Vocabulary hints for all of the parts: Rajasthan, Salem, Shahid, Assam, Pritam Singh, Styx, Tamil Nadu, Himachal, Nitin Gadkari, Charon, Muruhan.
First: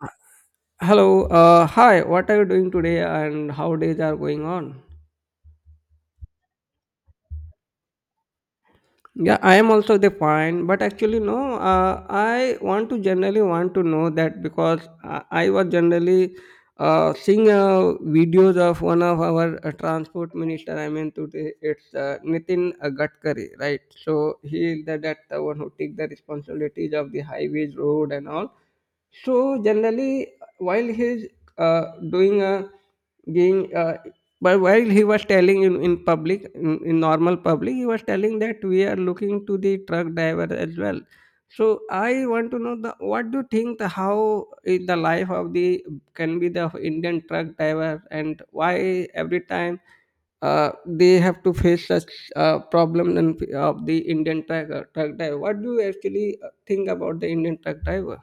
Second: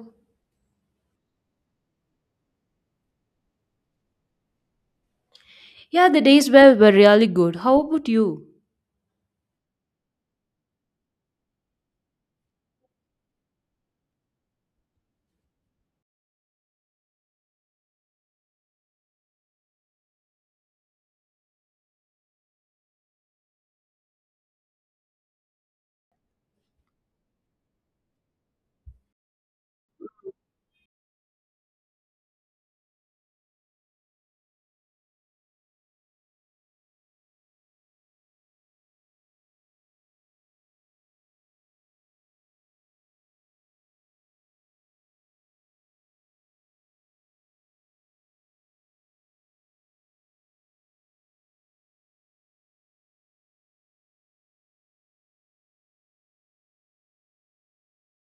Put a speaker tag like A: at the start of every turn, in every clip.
A: Uh, Hello. Hi. What are you doing today, and how days are going on?
B: Yeah, the days were really good. How about you?
A: Yeah, I am also the fine, but actually no. I want to generally want to know that because I was generally seeing videos of one of our transport minister. I mean, today it's Nitin Gadkari, right? So he is the one who take the responsibilities of the highways, road, and all. So generally, while he's uh, doing a being, uh, but while he was telling in public, in normal public, he was telling that we are looking to the truck driver as well. So I want to know the what do you think the how is the life of the can be the Indian truck driver, and why every time they have to face such problem and of the Indian truck driver. What do you actually think about the Indian truck driver?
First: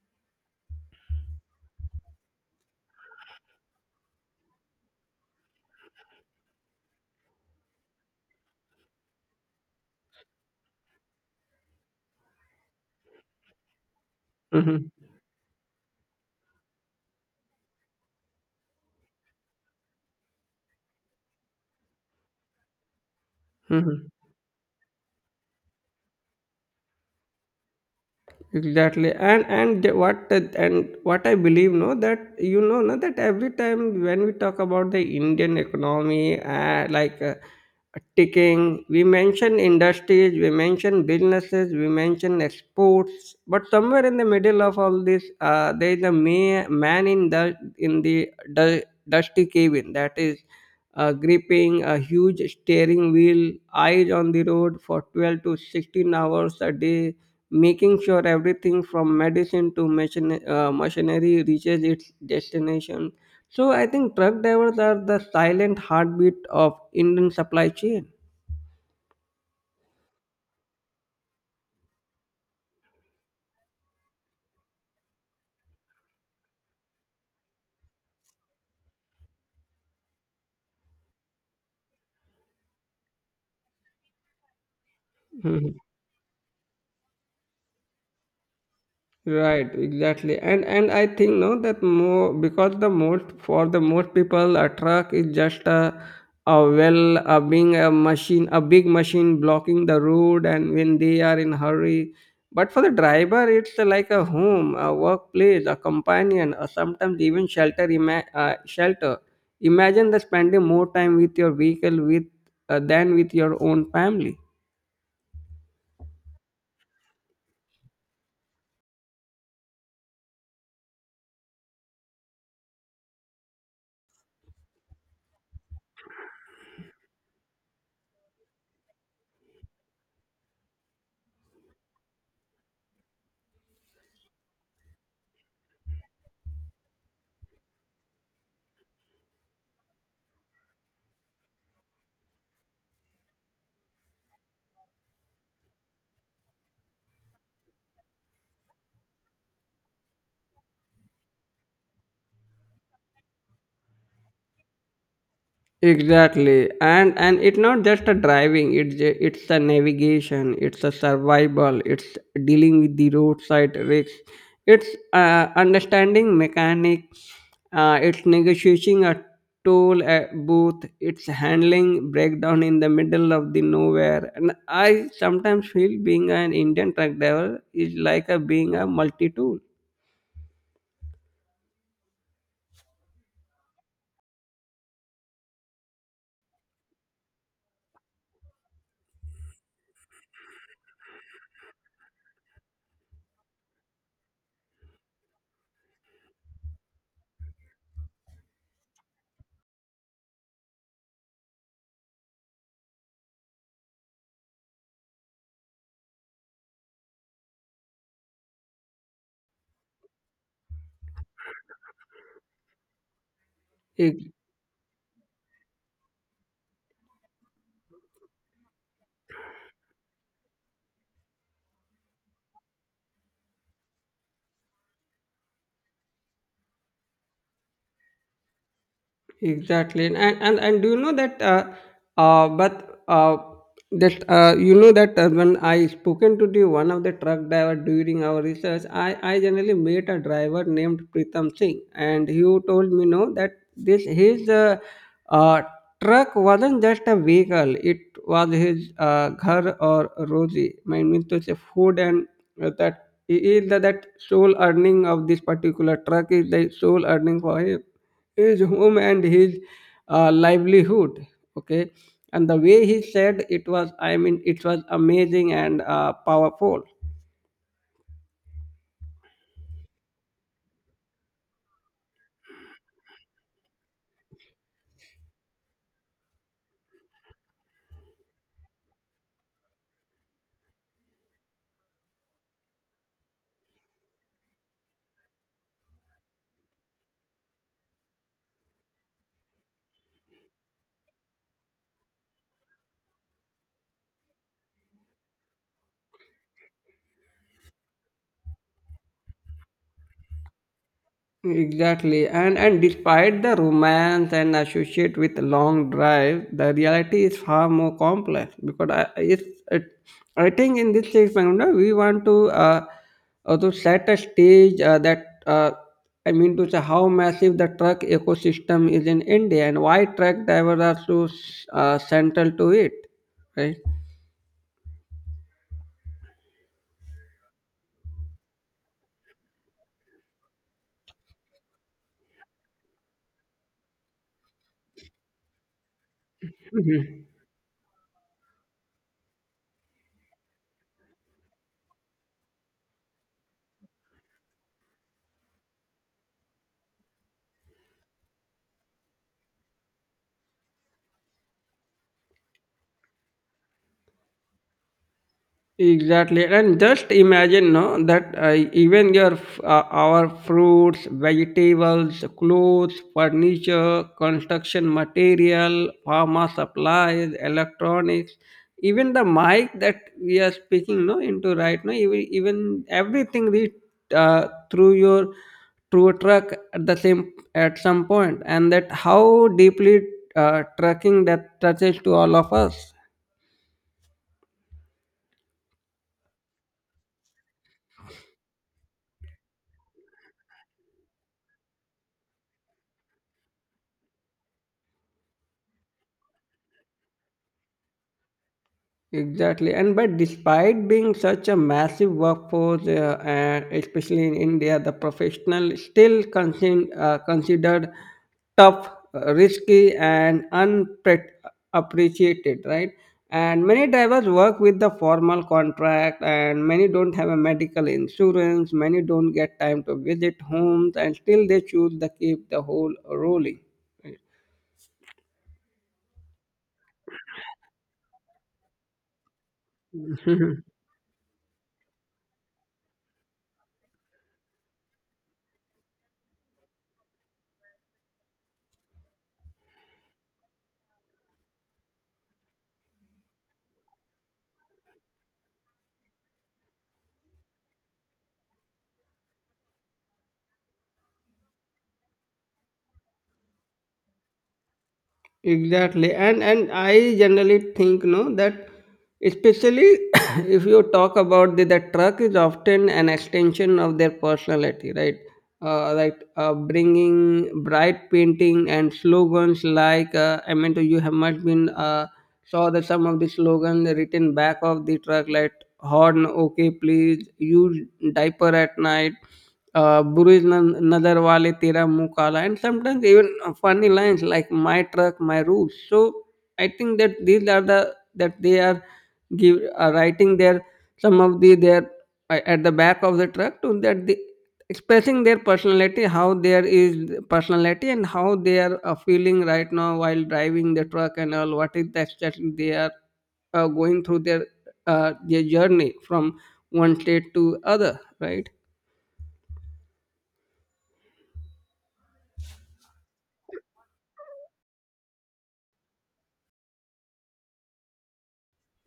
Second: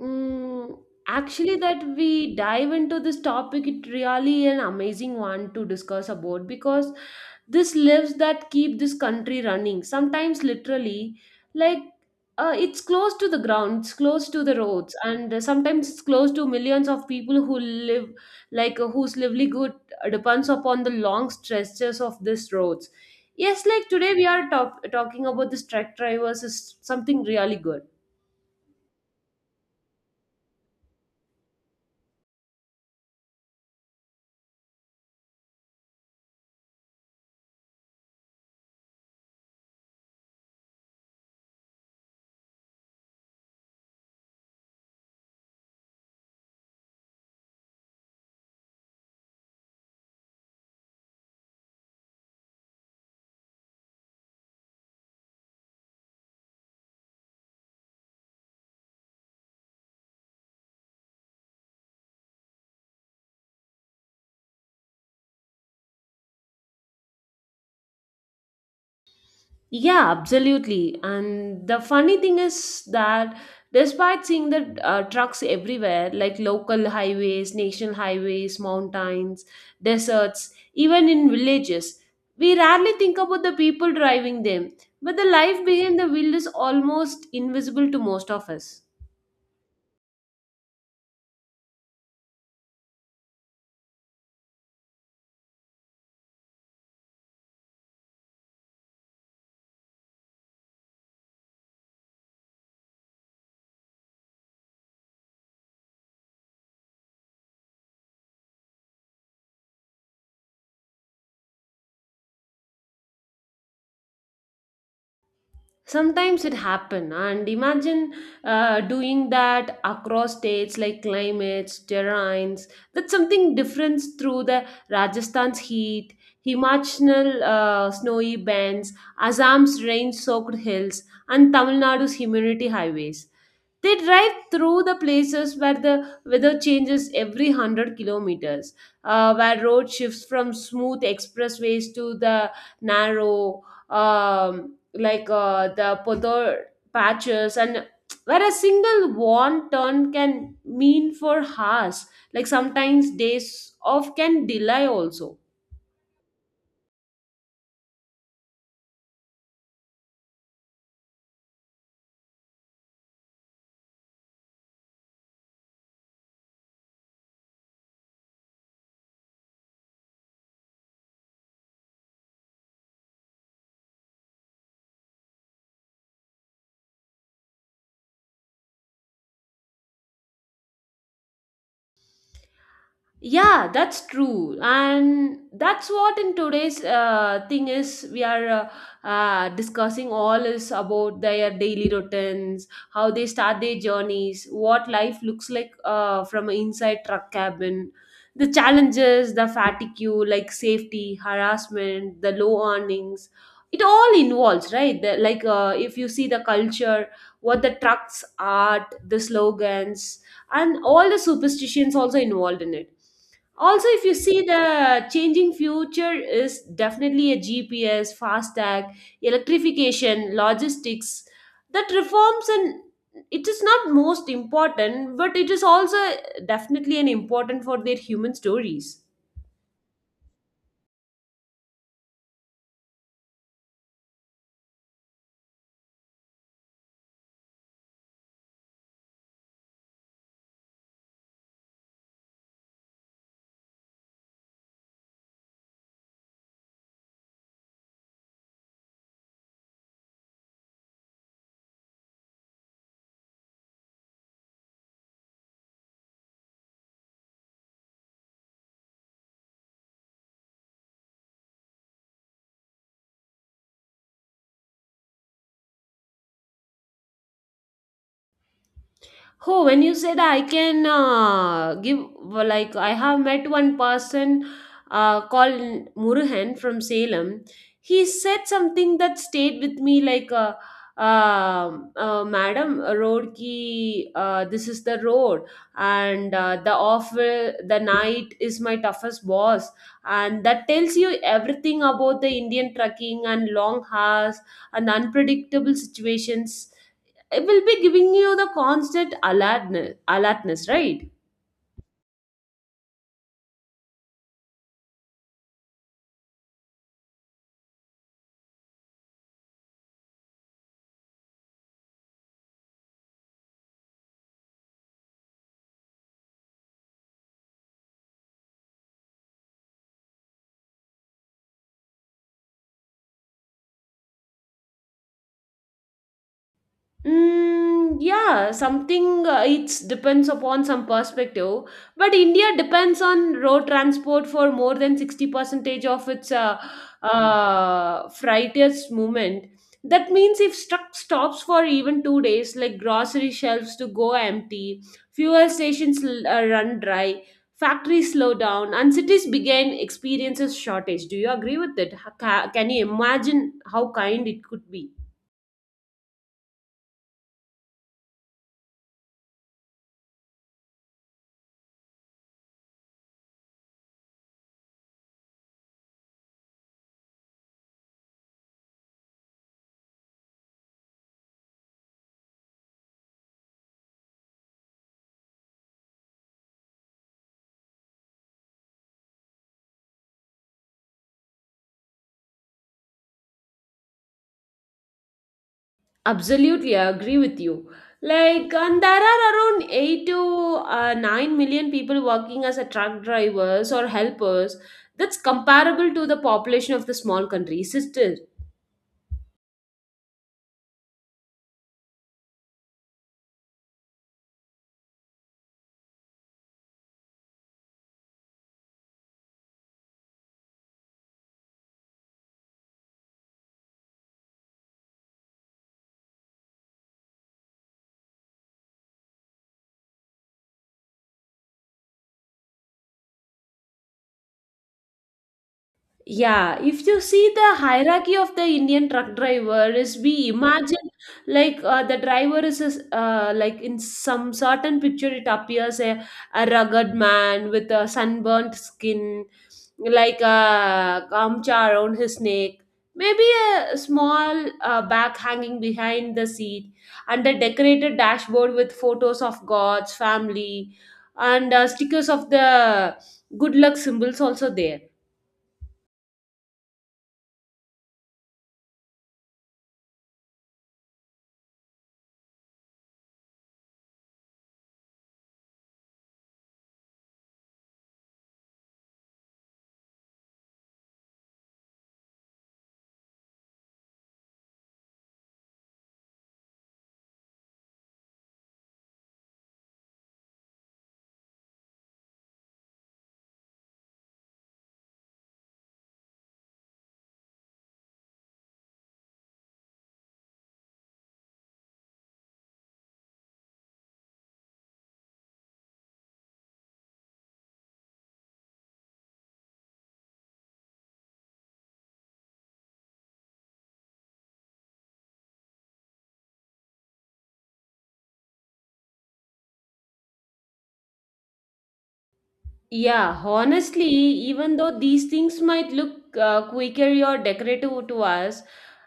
B: Mm, actually, that we dive into this topic, it really an amazing one to discuss about because this lives that keep this country running. Sometimes, literally, like it's close to the ground, it's close to the roads, and sometimes it's close to millions of people who live, whose livelihood depends upon the long stretches of these roads. Yes, like
A: Mhm.
B: today we are talking about this truck drivers is something really good.
A: Exactly, and what I believe, no, that you know, no, that every time when we talk about the Indian economy, ticking, we mention industries, we mention businesses, we mention exports, but somewhere in the middle of all this, there is a man in the in the du- dusty cabin that is gripping a huge steering wheel, eyes on the road for 12 to 16 hours a day, making sure everything from medicine to machinery reaches its destination. So I think truck drivers are the silent heartbeat of Indian supply chain.
B: Yeah, absolutely. And the funny thing is that despite seeing the trucks everywhere, like local highways, national highways, mountains, deserts, even in villages, we rarely think about the people driving them. But the life behind the wheel is almost invisible to most of us.
A: Right, exactly. And I think no that more because the most for the most people a truck is just a well a being a machine, a big machine blocking the road and when they are in hurry. But for the driver it's like a home, a workplace, a companion, or sometimes even shelter. Imagine the spending more time with your vehicle with than with your own family.
B: Sometimes it happen ah, and imagine doing that across states like climates terrains, that's something different through the Rajasthan's heat, Himachal's snowy bands, Assam's rain soaked hills, and Tamil Nadu's humidity highways. They drive through the places where the weather changes every 100 kilometers, where road shifts from smooth expressways to the narrow, um, the podor patches, and where a single warm turn can mean for hours, like sometimes days off can delay also.
A: Exactly, and it's not just a driving. It's a navigation. It's a survival. It's dealing with the roadside risks. It's understanding mechanic. It's negotiating a toll at booth. It's handling breakdown in the middle of the nowhere. And I sometimes feel being an Indian truck driver is like a being a multi tool.
B: Yeah, that's true, and that's what in today's thing is we are discussing all is about their daily routines, how they start their journeys, what life looks like from an inside truck cabin, the challenges, the fatigue, like safety, harassment, the low earnings. It all involves, right? The, if you see the culture, what the trucks art, the slogans, and all the superstitions also involved in it. Also, if you see the changing future is definitely a GPS, fast tag, electrification, logistics, that reforms, and it is not most important, but it is also definitely an important for their human stories.
A: Exactly, and do you know that? But that You know that when I spoken to the one of the truck driver during our research, I generally met a driver named Pritam Singh, and he told me no that this his uh, truck wasn't just a vehicle; it was his ghar or rozi. I mean to say food and that is that sole earning of this particular truck is the sole earning for him, his home and his livelihood. Okay. And the way he said it was, I mean, it was amazing and powerful.
B: Oh, when you said I can give, well, like, I have met one person called Muruhan from Salem. He said something that stayed with me, like, madam a road ki, this is the road, and the off the night is my toughest boss. And that tells you everything about the Indian trucking and long hours and unpredictable situations. It will be giving you the constant alertness, right?
A: Exactly. And despite the romance and associate with long drive, the reality is far more complex because it, I think in this case, Maganda, we want to set a stage that I mean to say how massive the truck ecosystem is in India and why truck drivers are so central to it, right?
B: Mm, yeah, something it depends upon some perspective, but India depends on road transport for more than 60 percentage of its freighter's movement. That means if truck stops for even 2 days, like grocery shelves to go empty, fuel stations run dry, factories slow down, and cities begin experiences shortage. Do you agree with it? Can you imagine how kind it could be?
A: Exactly, and just imagine, no, that our fruits, vegetables, clothes, furniture, construction material, pharma supplies, electronics, even the mic that we are speaking, no, into right now, even everything reach uh, through your through a truck at the same at some point, and that how deeply trucking that touches to all of us.
B: Absolutely, I agree with you. Like, and there are around 8 to 9 million people working as a truck drivers or helpers. That's comparable to the population of the small countries. It is.
A: Exactly, and but despite being such a massive workforce, and especially in India, the professional still considered tough, risky, and unappreciated, right? And many drivers work with the formal contract, and many don't have a medical insurance. Many don't get time to visit homes, and still they choose to keep the whole rolling.
B: Yeah, if you see the hierarchy of the Indian truck driver is we imagine the driver is, like in some certain picture it appears a rugged man with a sunburnt skin, like a gamcha around his neck, maybe a small bag hanging behind the seat, and a decorated dashboard with photos of gods, family, and stickers of the good luck symbols also there.
A: Exactly, and I generally think no that especially if you talk about the truck is often an extension of their personality, right? Bringing bright painting and slogans like I mean, you have must been saw that some of the slogans written back of the truck like horn okay please use, diaper at night, Burj Nazar Wale Tera Muँh Kala, and sometimes even funny lines like "My truck, my rules." So I think that these are the that they are give are writing their some of the their at the back of the truck to that they expressing their personality, how there is personality and how they are feeling right now while driving the truck and all. What is that that they are going through their journey from one state to other, right?
B: Yeah, honestly, even though these things might look quirky or decorative to us,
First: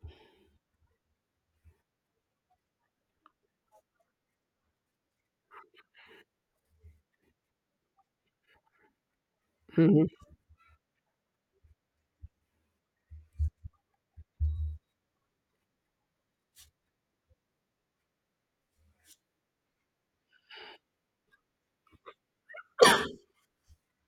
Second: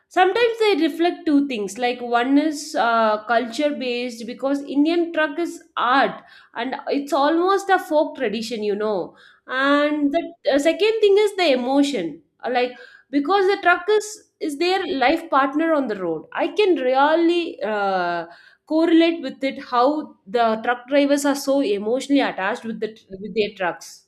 B: sometimes they reflect two things. Like one is culture based, because Indian truck is art and it's almost a folk tradition, you know. And the second thing is the emotion. Like because the truck is their life partner on the road. I can really correlate with it how the truck drivers are so emotionally attached with the with their trucks.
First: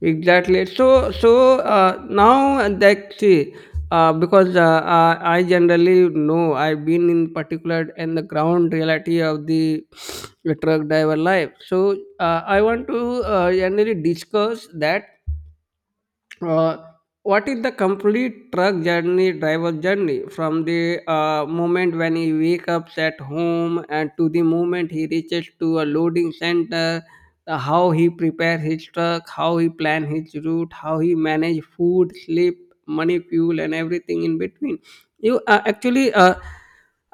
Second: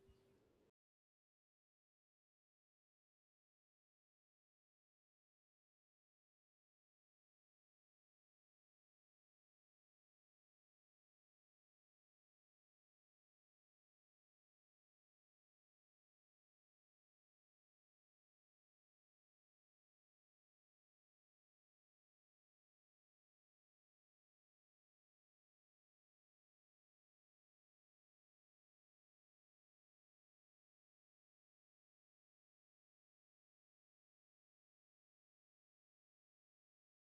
A: Exactly. Now that see, because I generally know I've been in particular in the ground reality of the truck driver life. So, I want to generally discuss that uh, what is the complete truck journey driver journey from the moment when he wakes up at home and to the moment he reaches to a loading center, how he prepare his truck, how he plan his route, how he manage food, sleep, money, fuel, and everything in between. You actually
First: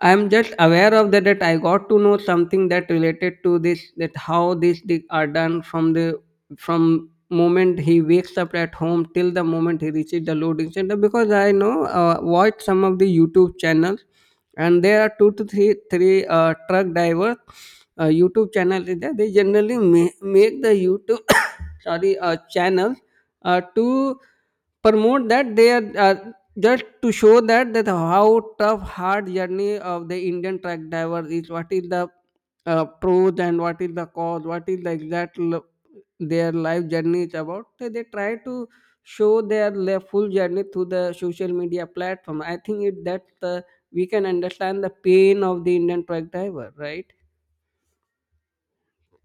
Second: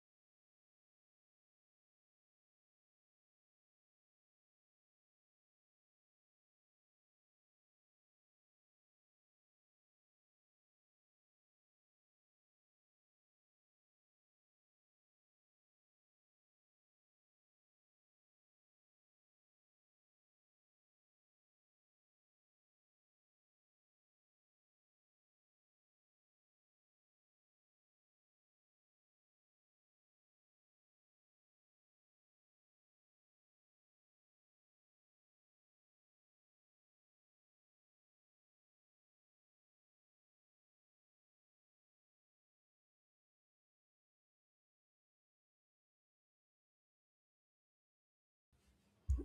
A: I'm just aware of that that I got to know something that related to this, that how this are done from the from moment he wakes up at home till the moment he reaches the loading center, because I know watch some of the YouTube channels, and there are two to three truck drivers YouTube channel is there. They generally make the YouTube sorry channels to promote that they are just to show that that how tough hard journey of the Indian truck driver is, what is the pros and what is the cause, what is the exact their life journey is about. They try to show their full journey through the social media platform. I think it that the, we can understand the pain of the Indian truck driver, right?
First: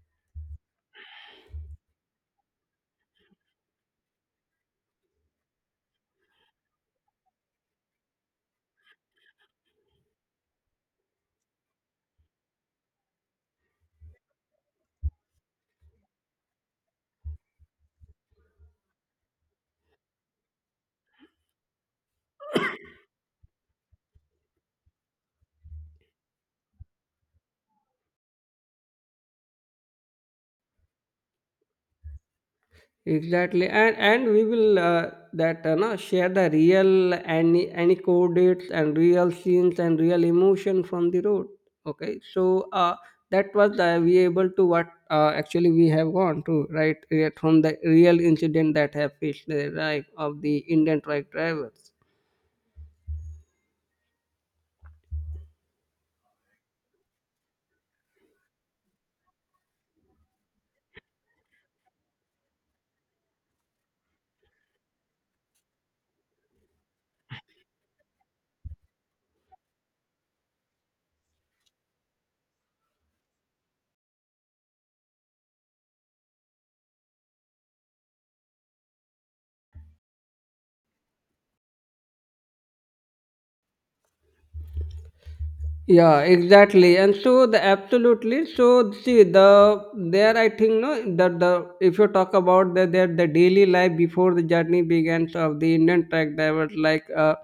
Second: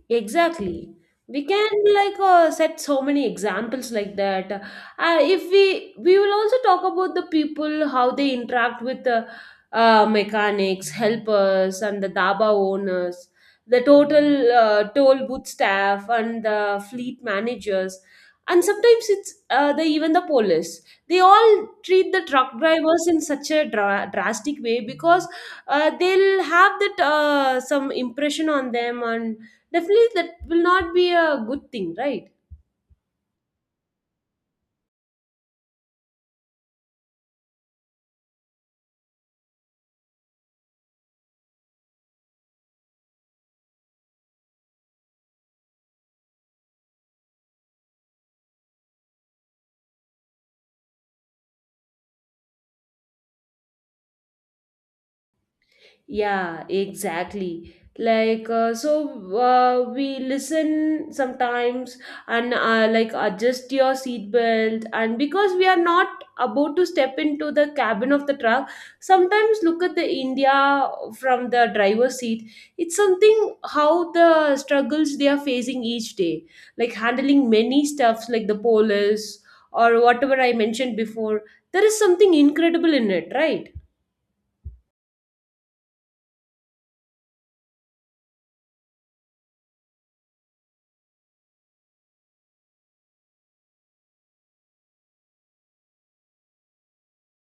B: Exactly. We can set so many examples like that. If we will also talk about the people how they interact with mechanics, helpers, and the daba owners, the total toll booth staff, and the fleet managers, and sometimes it's the even the police. They all treat the truck drivers in such a drastic way, because they'll have that some impression on them, and definitely that will not be a good thing, right?
A: Exactly, and we will that no, share the real any anecdotes and real scenes and real emotion from the road. Okay, so that was we able to what actually we have gone to, right, right from the real incident that have faced the life of the Indian truck drivers.
B: Yeah, exactly. Like, we listen sometimes and like adjust your seatbelt. And because we are not about to step into the cabin of the truck, sometimes look at the India from the driver's seat. It's something how the struggles they are facing each day, like handling many stuffs like the police or whatever I mentioned before. There is something incredible in it, right?
A: Yeah, exactly. And so the absolutely so see the there I think no that the if you talk about the their the daily life before the journey begins of the Indian truck drivers, like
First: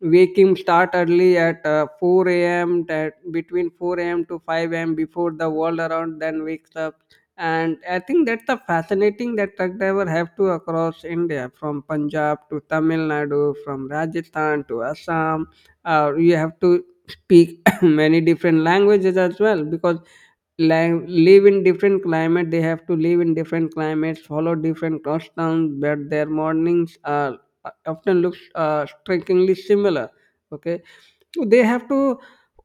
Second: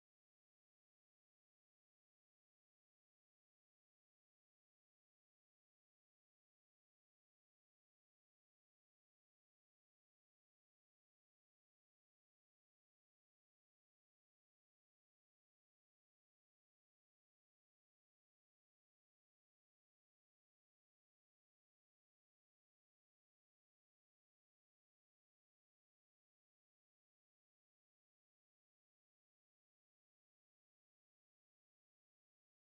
A: waking start early at 4 a.m., that between 4 a.m. to 5 a.m. before the world around then wakes up. And I think that's the fascinating that truck driver have to across India from Punjab to Tamil Nadu, from Rajasthan to Assam, you have to speak many different languages as well, because live in different climate, they have to live in different climates, follow different customs, but their mornings are often looks strikingly similar. Okay, so they have to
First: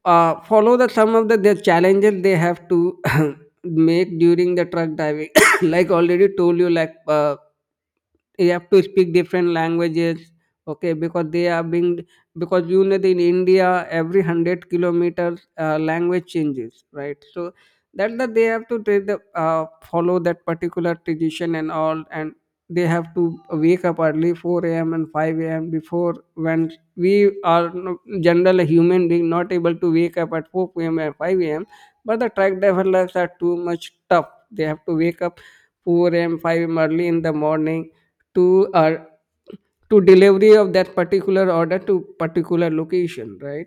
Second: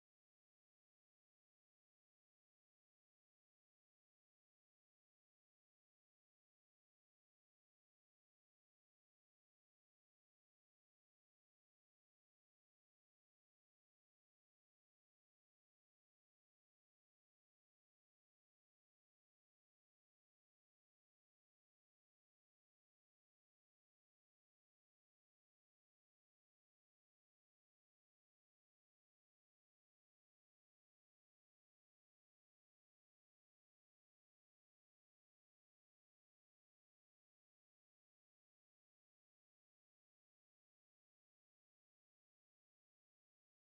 A: follow the some of the their challenges they have to make during the truck driving like already told you, like you have to speak different languages. Okay, because they are being, because you know that in India every 100 kilometers language changes, right? So that they have to take the, follow that particular tradition and all. And they have to wake up early, 4 a.m and 5 a.m, before when we are general human being not able to wake up at 4 p.m and 5 a.m. But the truck driver lives are too much tough, they have to wake up 4 a.m 5 a.m early in the morning to our to delivery of that particular order to particular location, right?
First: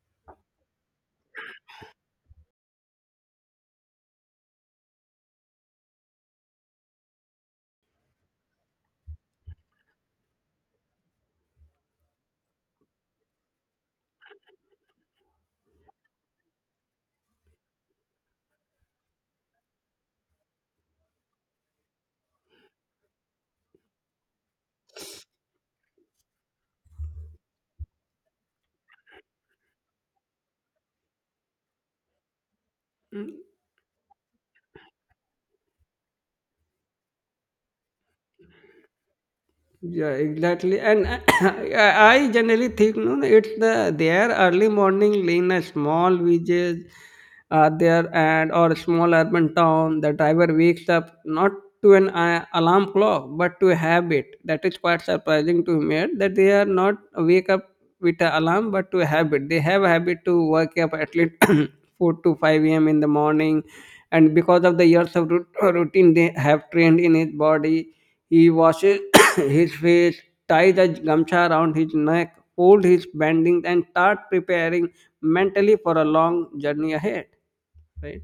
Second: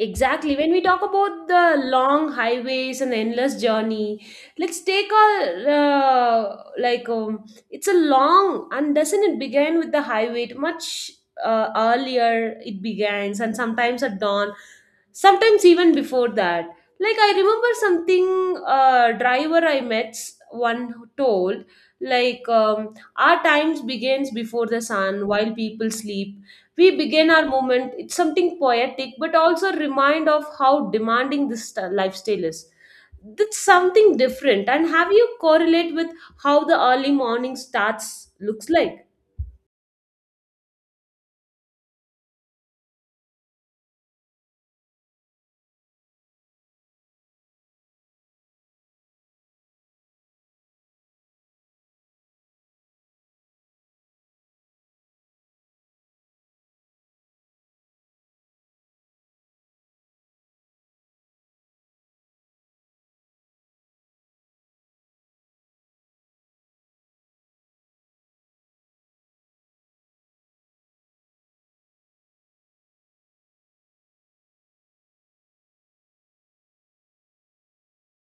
B: Exactly. When we talk about the long highways and endless journey, let's take a it's a long and doesn't it begin with the highway? It much earlier it begins, and sometimes at dawn, sometimes even before that. Like I remember something driver I met one who told like our times begins before the sun, while people sleep we begin our movement. It's something poetic but also a reminder of how demanding this lifestyle is. That's something different, and have you correlate with how the early morning starts looks like.
A: Yeah, exactly. And I I generally think no, no, it's the their early morning in a small villages there, and or small urban town. The driver wakes up not to an alarm clock but to a habit. That is quite surprising to me that they are not wake up with an alarm but to a habit. They have a habit to wake up at least four to five a.m. in the morning, and because of the years of routine they have trained in his body. He washes his face, ties a gamcha around his neck, fold his bandings, and start preparing mentally for a long journey ahead. Right?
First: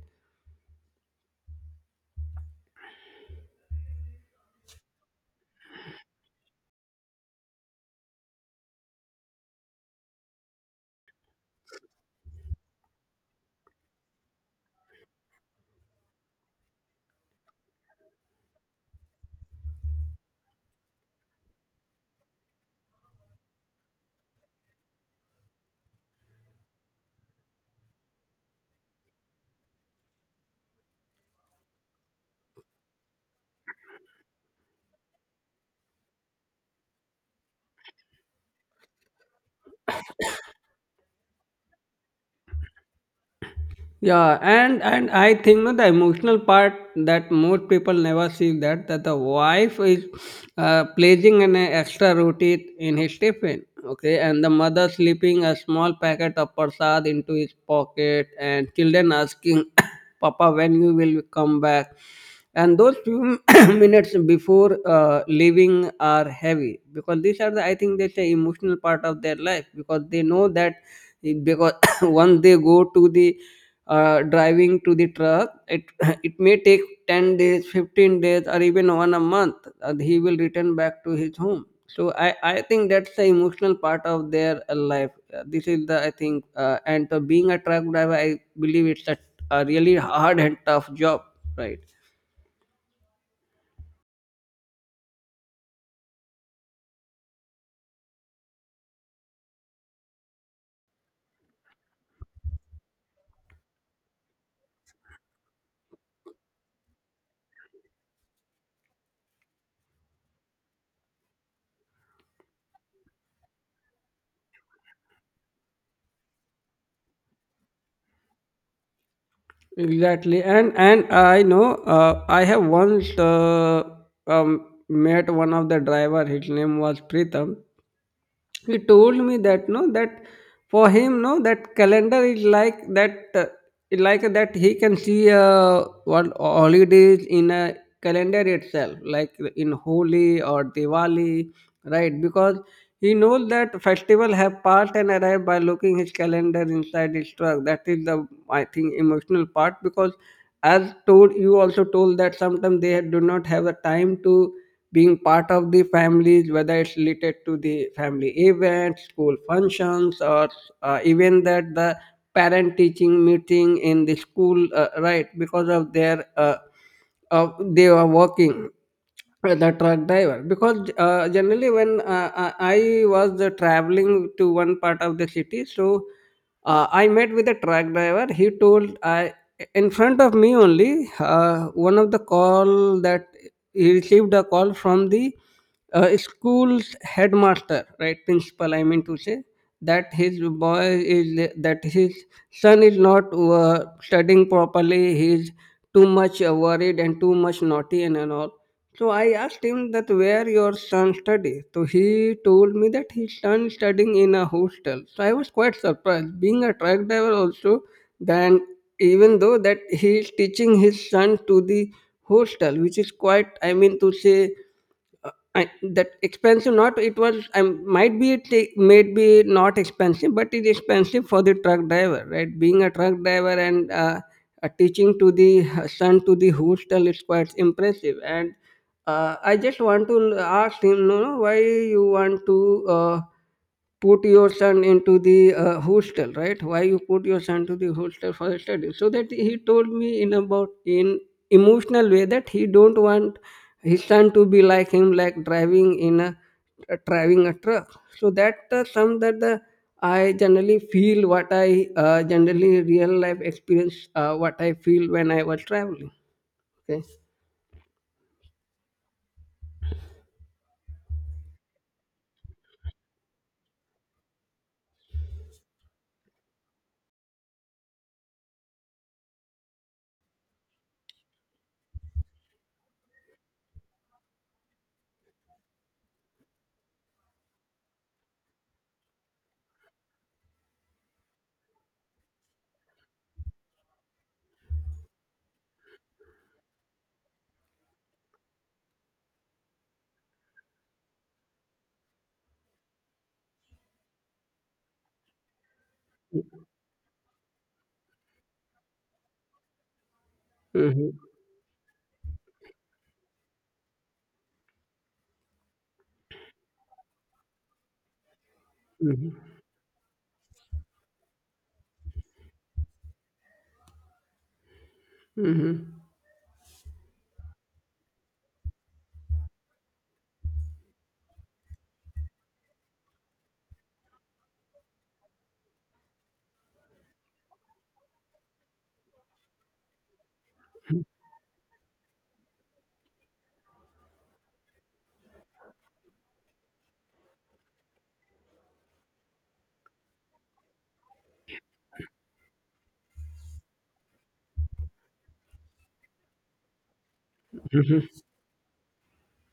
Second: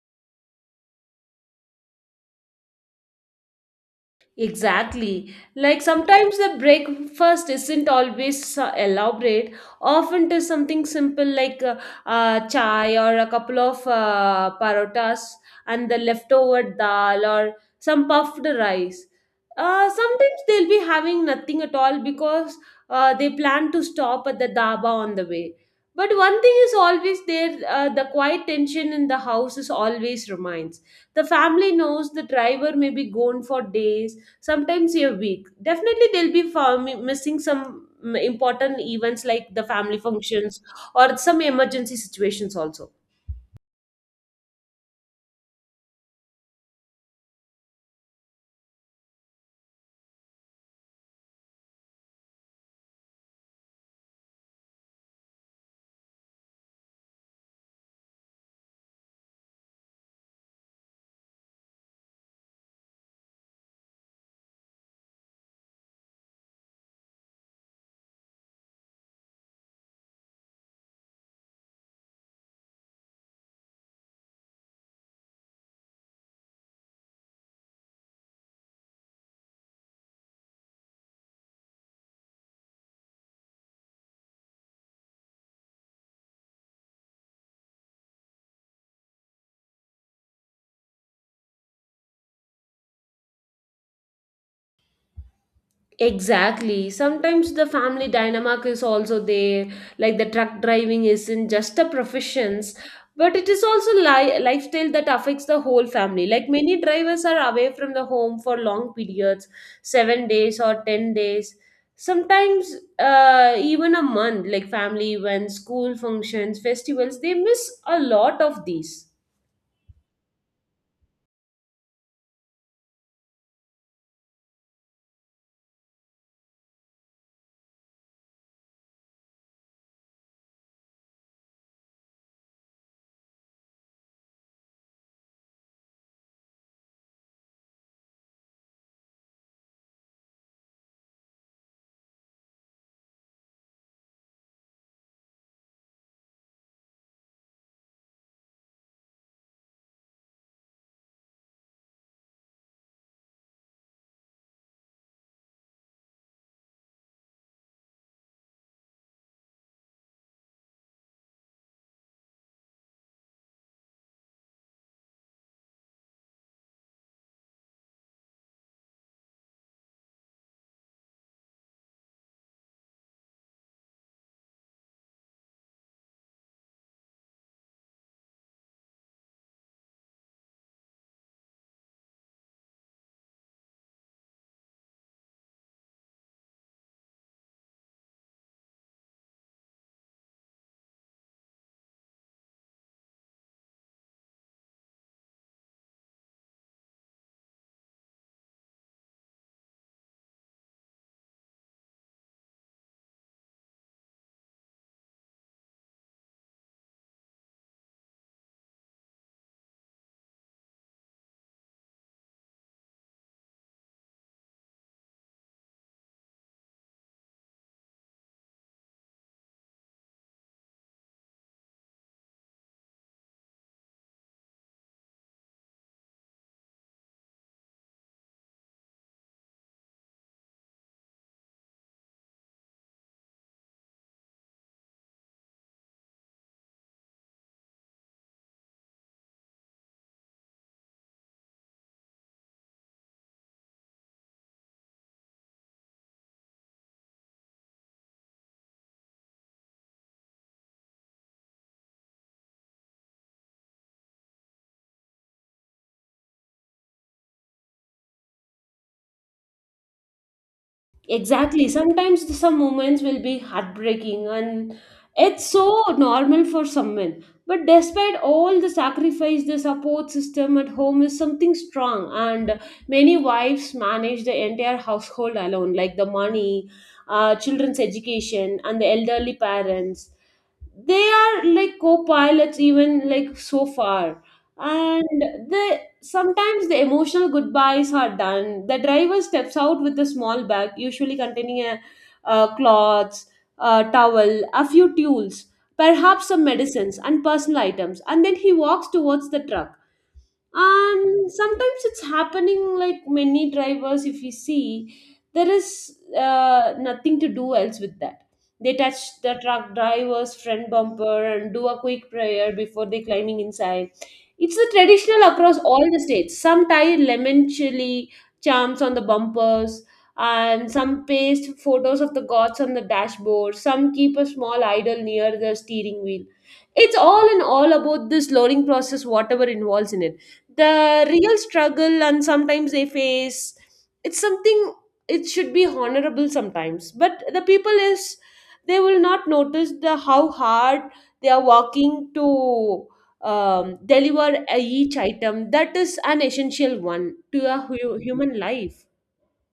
B: Exactly. Like sometimes the breakfast isn't always so elaborate. Often it is something simple like chai or a couple of parotas and the leftover dal or some puffed rice. Sometimes they'll be having nothing at all, because they plan to stop at the dhaba on the way. But one thing is always there, the quiet tension in the house is always remains. The family knows the driver may be gone for days, sometimes you're weak, definitely they'll be for missing some important events like the family functions or some emergency situations also.
A: Yeah, and I think no, the emotional part that most people never see that the wife is placing an extra roti in his tiffin. Okay, and the mother slipping a small packet of prasad into his pocket, and children asking papa when you will come back, and those few minutes before leaving are heavy because these are the I think that's the emotional part of their life because they know that because once they go to the driving to the truck, it it may take 10 days, 15 days, or even one a month, and he will return back to his home. So I think that's the emotional part of their life. This is the, I think, and being a truck driver, I believe it's a really hard and tough job, right?
B: Exactly. Sometimes the family dynamic is also there. Like the truck driving isn't just a profession, but it is also lifestyle that affects the whole family. Like many drivers are away from the home for long periods, 7 days or 10 days. Sometimes even a month. Like family events, school functions, festivals, they miss a lot of these.
A: Exactly, and I know I have once met one of the driver. His name was Pritham. He told me that no, that for him no, that calendar is like that he can see what holidays in a calendar itself, like in Holi or Diwali, right? Because he knows that festival have passed and arrived by looking his calendar inside his truck. That is the, I think, emotional part because as told you also told that sometimes they do not have a time to being part of the families, whether it's related to the family events, school functions, or even that the parent teaching meeting in the school, right? Because of their they are working, the truck driver. Because generally when I was traveling to one part of the city, so I met with a truck driver. He told I, in front of me only, uh, one of the call that he received a call from the school's headmaster, right, principal I mean to say, that his boy is, that his son is not studying properly, he is too much worried and too much naughty, and all. So I asked him that where your son studies. So he told me that his son is studying in a hostel. So I was quite surprised. Being a truck driver also, then, even though that he is teaching his son to the hostel, which is quite I mean to say that expensive, not it was, I might be it might be not expensive, but it is expensive for the truck driver, right? Being a truck driver and teaching to the son to the hostel is quite impressive. And I just want to ask him, no, no, why you want to put your son into the hostel, right? Why you put your son to the hostel for study? So that he told me in about in emotional way that he don't want his son to be like him, like driving in a driving a truck. So that some that the I generally feel what I generally real life experience what I feel when I was traveling. Okay.
B: Exactly. Sometimes the some moments will be heartbreaking, and it's so normal for some men. But despite all the sacrifice, the support system at home is something strong, and many wives manage the entire household alone, like the money, children's education, and the elderly parents. They are like co-pilots even like so far. And the sometimes the emotional goodbyes are done, the driver steps out with a small bag usually containing a, cloths, a towel, a few tools, perhaps some medicines and personal items, and then he walks towards the truck.
A: Mm-hmm.
B: And sometimes it's happening like many drivers, if you see there is nothing to do else with that. They touch
A: Mm-hmm.
B: the truck driver's front bumper and do a quick prayer before they climbing inside. It's a traditional across all the
A: Mm-hmm.
B: states. Some tie lemon chili charms on the bumpers, and some paste photos of the gods on the dashboard. Some keep a small idol near the steering wheel. It's all in all about this lowering process, whatever involves in it. The real struggle, and sometimes they face it's something it should be honorable sometimes, but the people is they will not notice the how hard they are working to deliver each item that is an essential one to a human life.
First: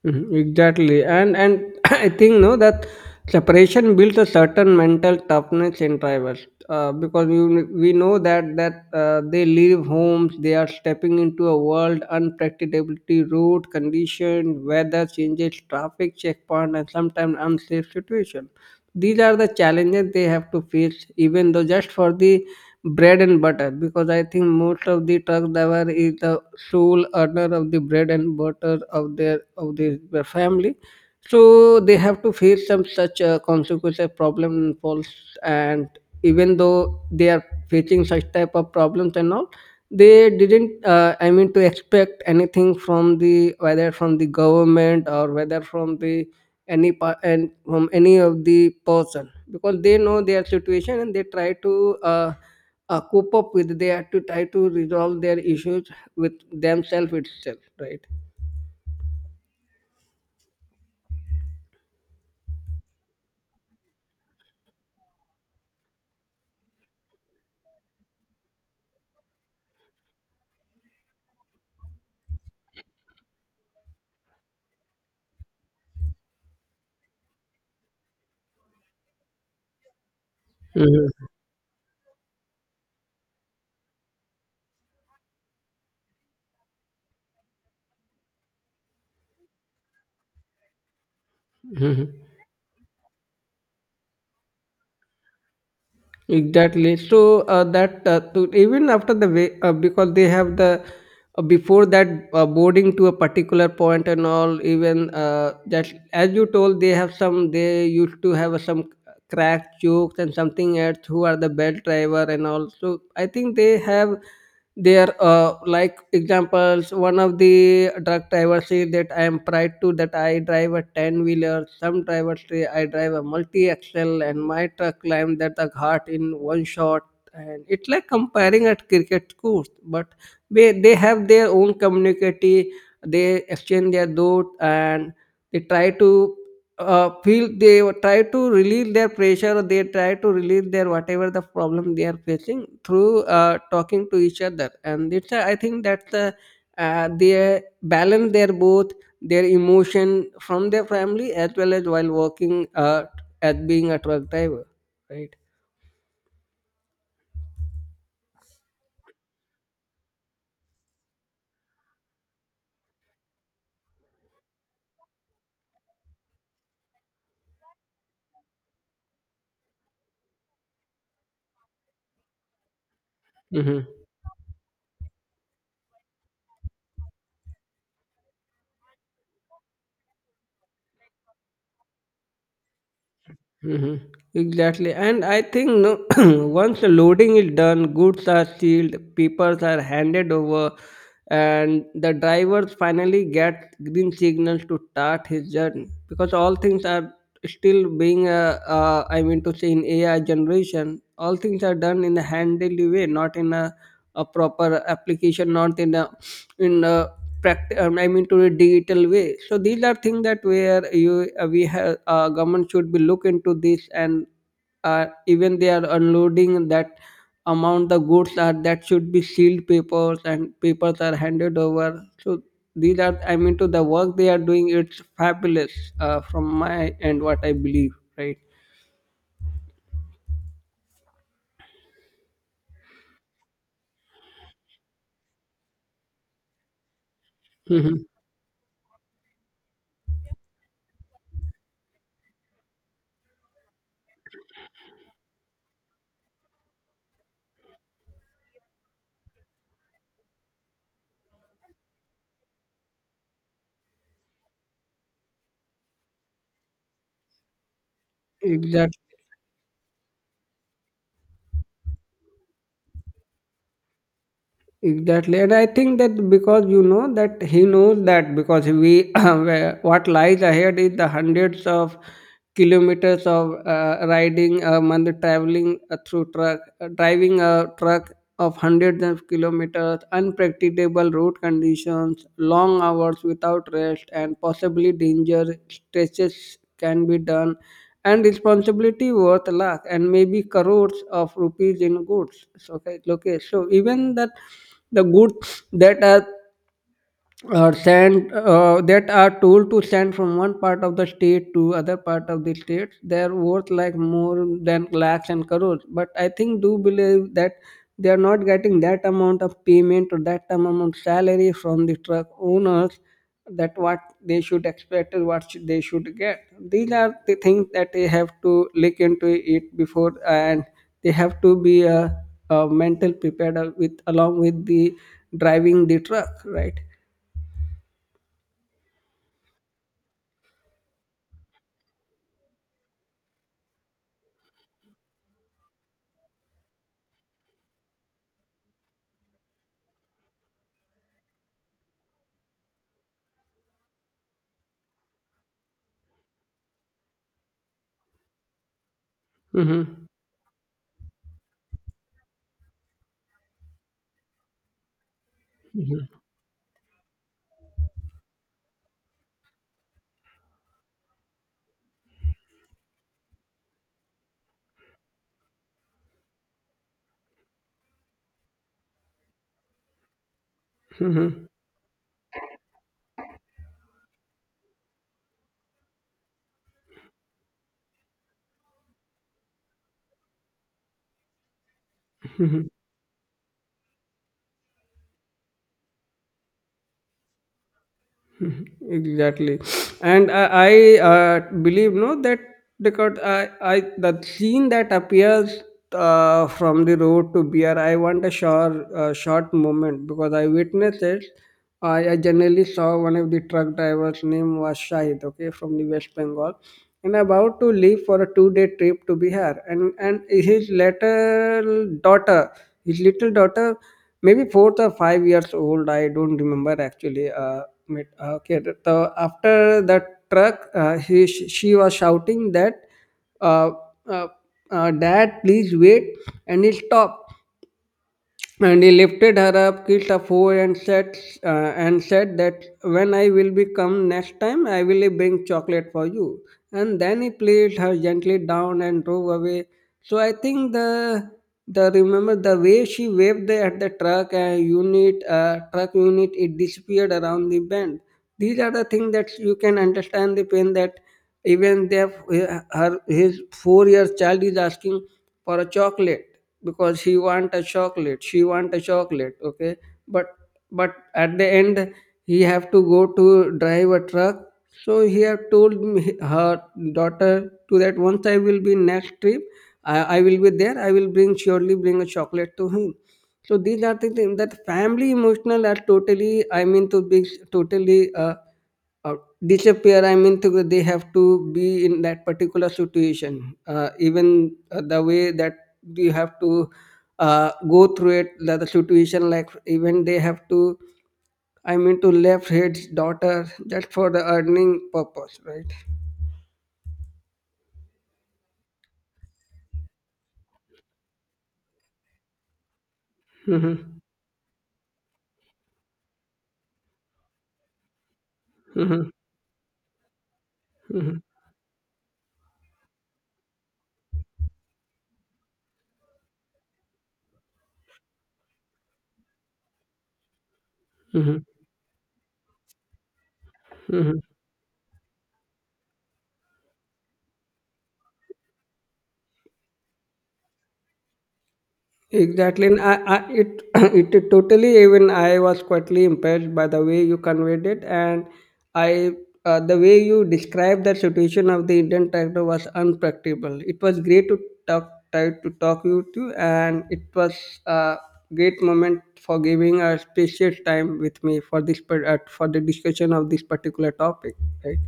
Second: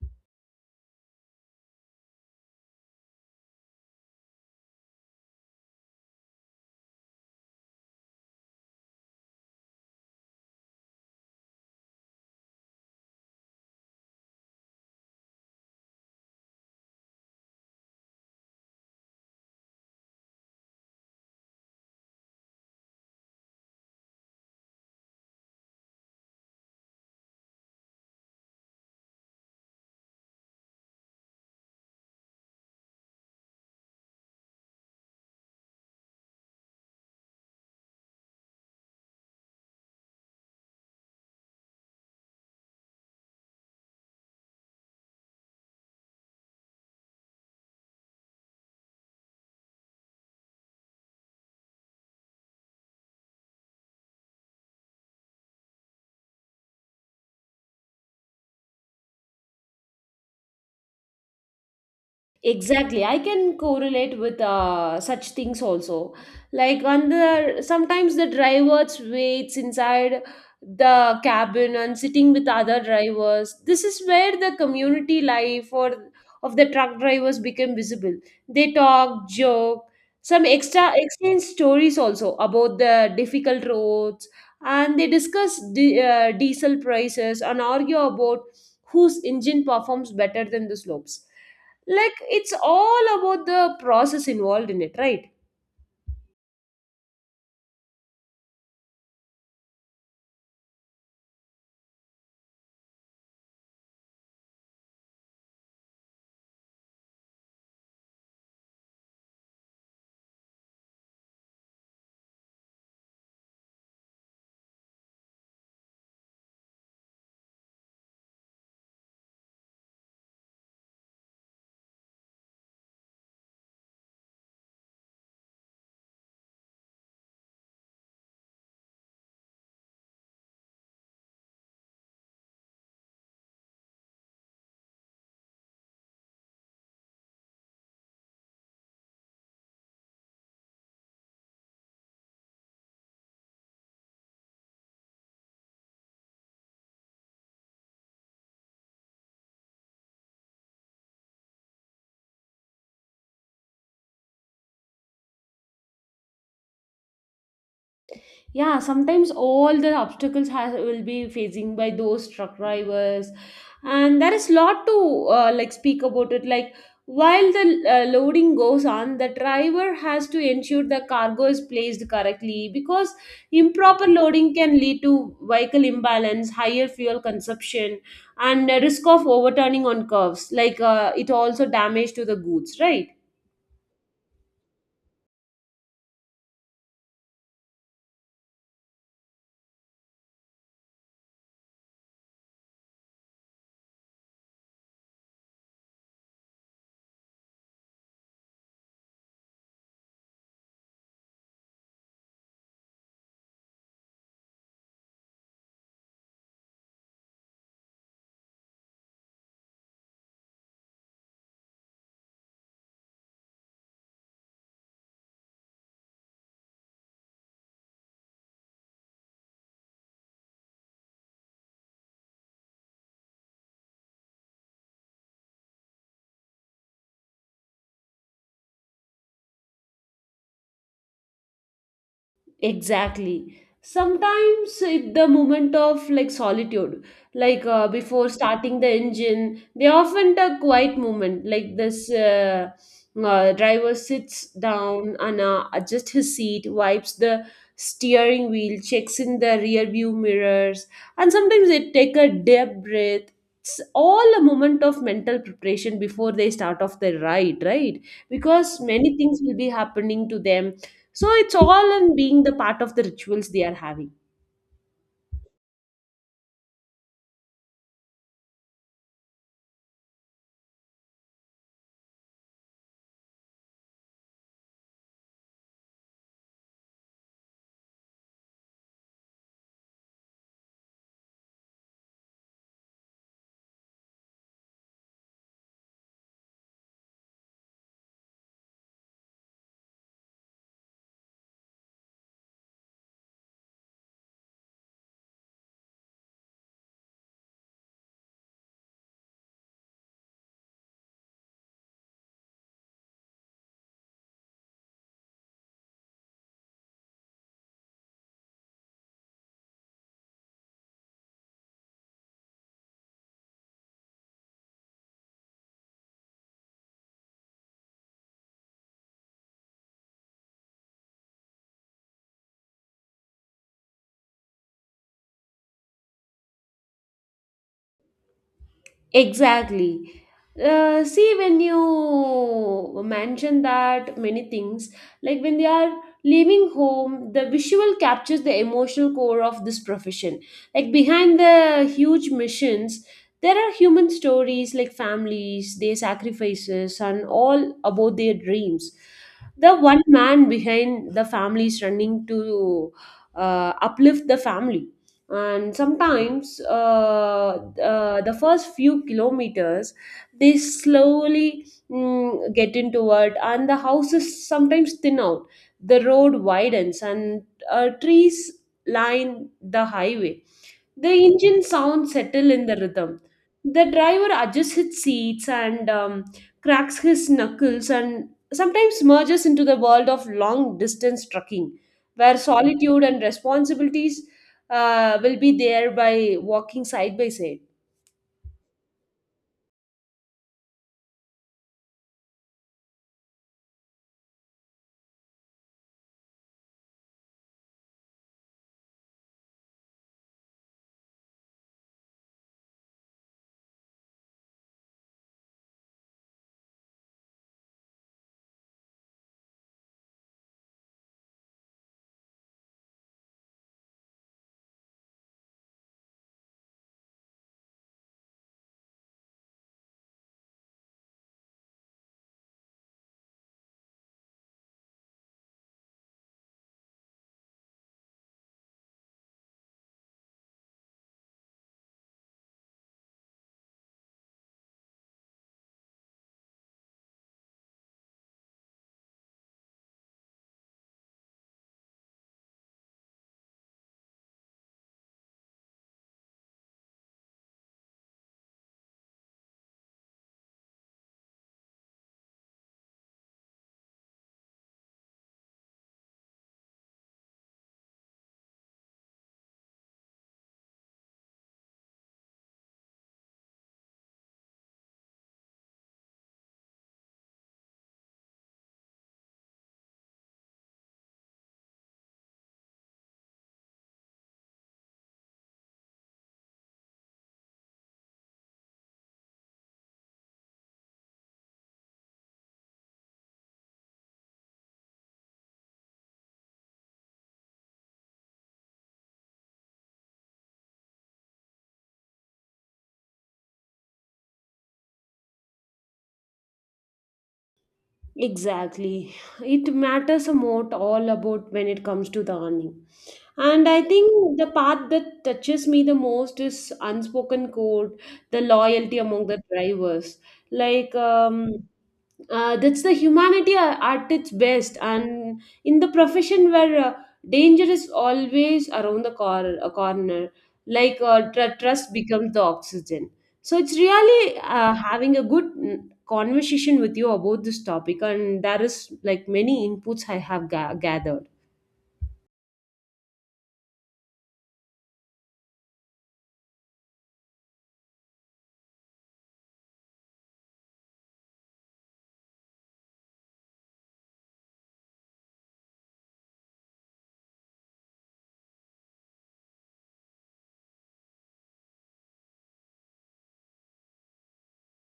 A: Mhm, exactly, and I think no, that separation builds a certain mental toughness in drivers, because we know that they leave homes, they are stepping into a world unpredictability, road condition, weather changes, traffic checkpoint, and sometimes unsafe situation. These are the challenges they have to face, even though just for the bread and butter, because I think most of the truck driver is the sole earner of the bread and butter of their their family. So they have to face some such consequences, problem and falls, and even though they are facing such type of problems and all, they didn't. I mean, to expect anything from the, whether from the government or whether from the any pa- and from any of the person, because they know their situation and they try to cope up with, they have to try to resolve their issues with themselves itself, right?
B: Exactly. I can correlate with such things also. Like on the sometimes the drivers waits inside the cabin and sitting with other drivers. This is where the community life or of the truck drivers become visible. They talk, joke, some extra
A: Mhm,
B: exchange stories also about the difficult roads, and they discuss diesel prices and argue about whose engine performs better than the slopes. Like
A: mhm.
B: it's all about the process involved in it, right?
A: Exactly. So even after the way, because they have the before that boarding to a particular point and all, even that as you told they have some, they used to have some crack jokes and something else, who are the belt driver and all? So I think they have their like examples. One of the truck drivers say that I am proud to that I drive a 10 wheeler. Some drivers say I drive a multi axle and my truck climbed that the ghat in one shot, and it's like comparing at cricket course. But they have their own community, they exchange their thought, and they try to feel, they would try to relieve their pressure, or they try to relieve their whatever the problem they are facing through talking to each other. And it's I think that's the they balance their both their emotion from their family as well as while working, as being a truck driver, right?
B: Yeah, sometimes all the obstacles has, will be facing by those truck drivers, and there is lot to speak about it. Like while the loading goes on, the driver has to ensure the cargo is placed correctly, because
A: Mhm.
B: improper loading can lead to vehicle imbalance, higher fuel consumption, and a risk of overturning on curves, like it also damage to the goods, right?
A: Mhm. Exactly. And I think no, once the loading is done, goods are sealed, papers are handed over, and the drivers finally get green signals to start his journey, because all things are still being a, I mean to say in AI generation, all things are done in a handily way, not in a proper application, not in a in a practice. I mean to a digital way. So these are things that where you we have government should be look into this. And even they are unloading that amount, the goods are that should be sealed papers, and papers are handed over. So these are I mean to the work they are doing, it's fabulous, from my end what I believe, right?
B: Exactly. Sometimes it, the moment of like solitude, like
A: Hmm.
B: before starting the engine, they often a quiet moment. Like this driver sits down and adjusts his seat, wipes the steering wheel, checks in the rear view mirrors, and sometimes they take a deep breath. It's all a moment of mental preparation before they start off their ride, right? Because
A: Exactly.
B: many things will be happening to them, so it's all in being the part of the rituals they are having.
A: Exactly, and I think that because you know that he knows that because we what lies ahead is the hundreds of kilometers of riding a month, traveling through truck, driving a truck of hundreds of kilometers, unpredictable road conditions, long hours without rest, and possibly danger stretches can be done, and responsibility worth lakh and maybe crores of rupees in goods. So okay, okay. So even that the goods that are, or send that are told to send from one part of the state to other part of the states, they're worth like more than lakhs and crores. But I think do believe that they are not getting that amount of payment or that amount of salary from the truck owners, that what they should expect is what they should get. These are the things that they have to look into it before, and they have to be a mental prepared with, along with the driving the truck, right?
B: Exactly. See, when you mention that many things, like when they are leaving home, the visual captures the emotional core of this profession. Like behind the huge missions, there are human stories like families, their sacrifices, and all about their dreams. The one
A: Mhm.
B: man behind the family is running to uplift the family. And
A: Mhm.
B: sometimes the first few kilometers they slowly get into it, and the houses sometimes thin out, the road widens, and trees line the highway, the
A: Mhm.
B: engine sound settle in the rhythm. The driver adjusts his seats and cracks his knuckles and sometimes merges into the world of long distance trucking, where
A: Mhm.
B: solitude and responsibilities will be there by walking side by side.
A: Mhm. Exactly. And I believe no, that because I, the scene that appears from the road to beer, I want a short, short moment because I witnessed it. I generally saw one of the truck drivers' name was Shahid, okay, from the West Bengal, and about to leave for a two-day trip to Bihar. And his little daughter, his little daughter, maybe fourth or 5 years old, I don't remember actually, okay, the, after the truck, she was shouting that uh, uh, dad please wait. And he stopped and he lifted her up, kissed her forehead, uh, and said that when I will be come next time, I will bring chocolate for you. And then he placed her gently down and drove away. So I think the remember the way she waved at the truck unit, truck unit, it disappeared around the bend. These are the things that you can understand the pain, that even their her his 4 year child is asking for a chocolate, because he want a chocolate, she want a chocolate, okay. but but at the end, he have to go to drive a truck. So he have her daughter to, that once I will be next trip, I will be there, I will bring surely bring a chocolate to him. So these are the things that family emotional are totally, I mean to be, totally uh, disappear, I mean, to, they have to be in that particular situation. Even the way that you have to go through it, the situation, like even they have to, I mean, to left his daughter just for the earning purpose, right?
B: Exactly. It matters a lot all about when it comes to the earning. And I
A: Mm-hmm.
B: think the part that touches me the most is unspoken code, the loyalty
A: Mm-hmm.
B: among the drivers. Like,
A: Mm-hmm.
B: um, that's the humanity at its best. And in the profession where danger is always around the a corner, like
A: Mm-hmm.
B: trust becomes the oxygen. So it's
A: Mm-hmm.
B: really having a good conversation with you about this topic, and there is like many inputs I have gathered.
A: Exactly, and it totally, even I was quietly impressed by the way you conveyed it, and I the way you described the situation of the Indian tractor was unpracticable. It was great to talk try to talk you to, and it was a great moment for giving a precious time with me for this for the discussion of this particular topic, right?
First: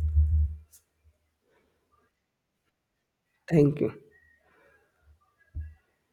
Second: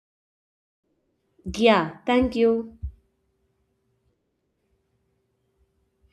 B: Yeah, thank you.
A: Thank you.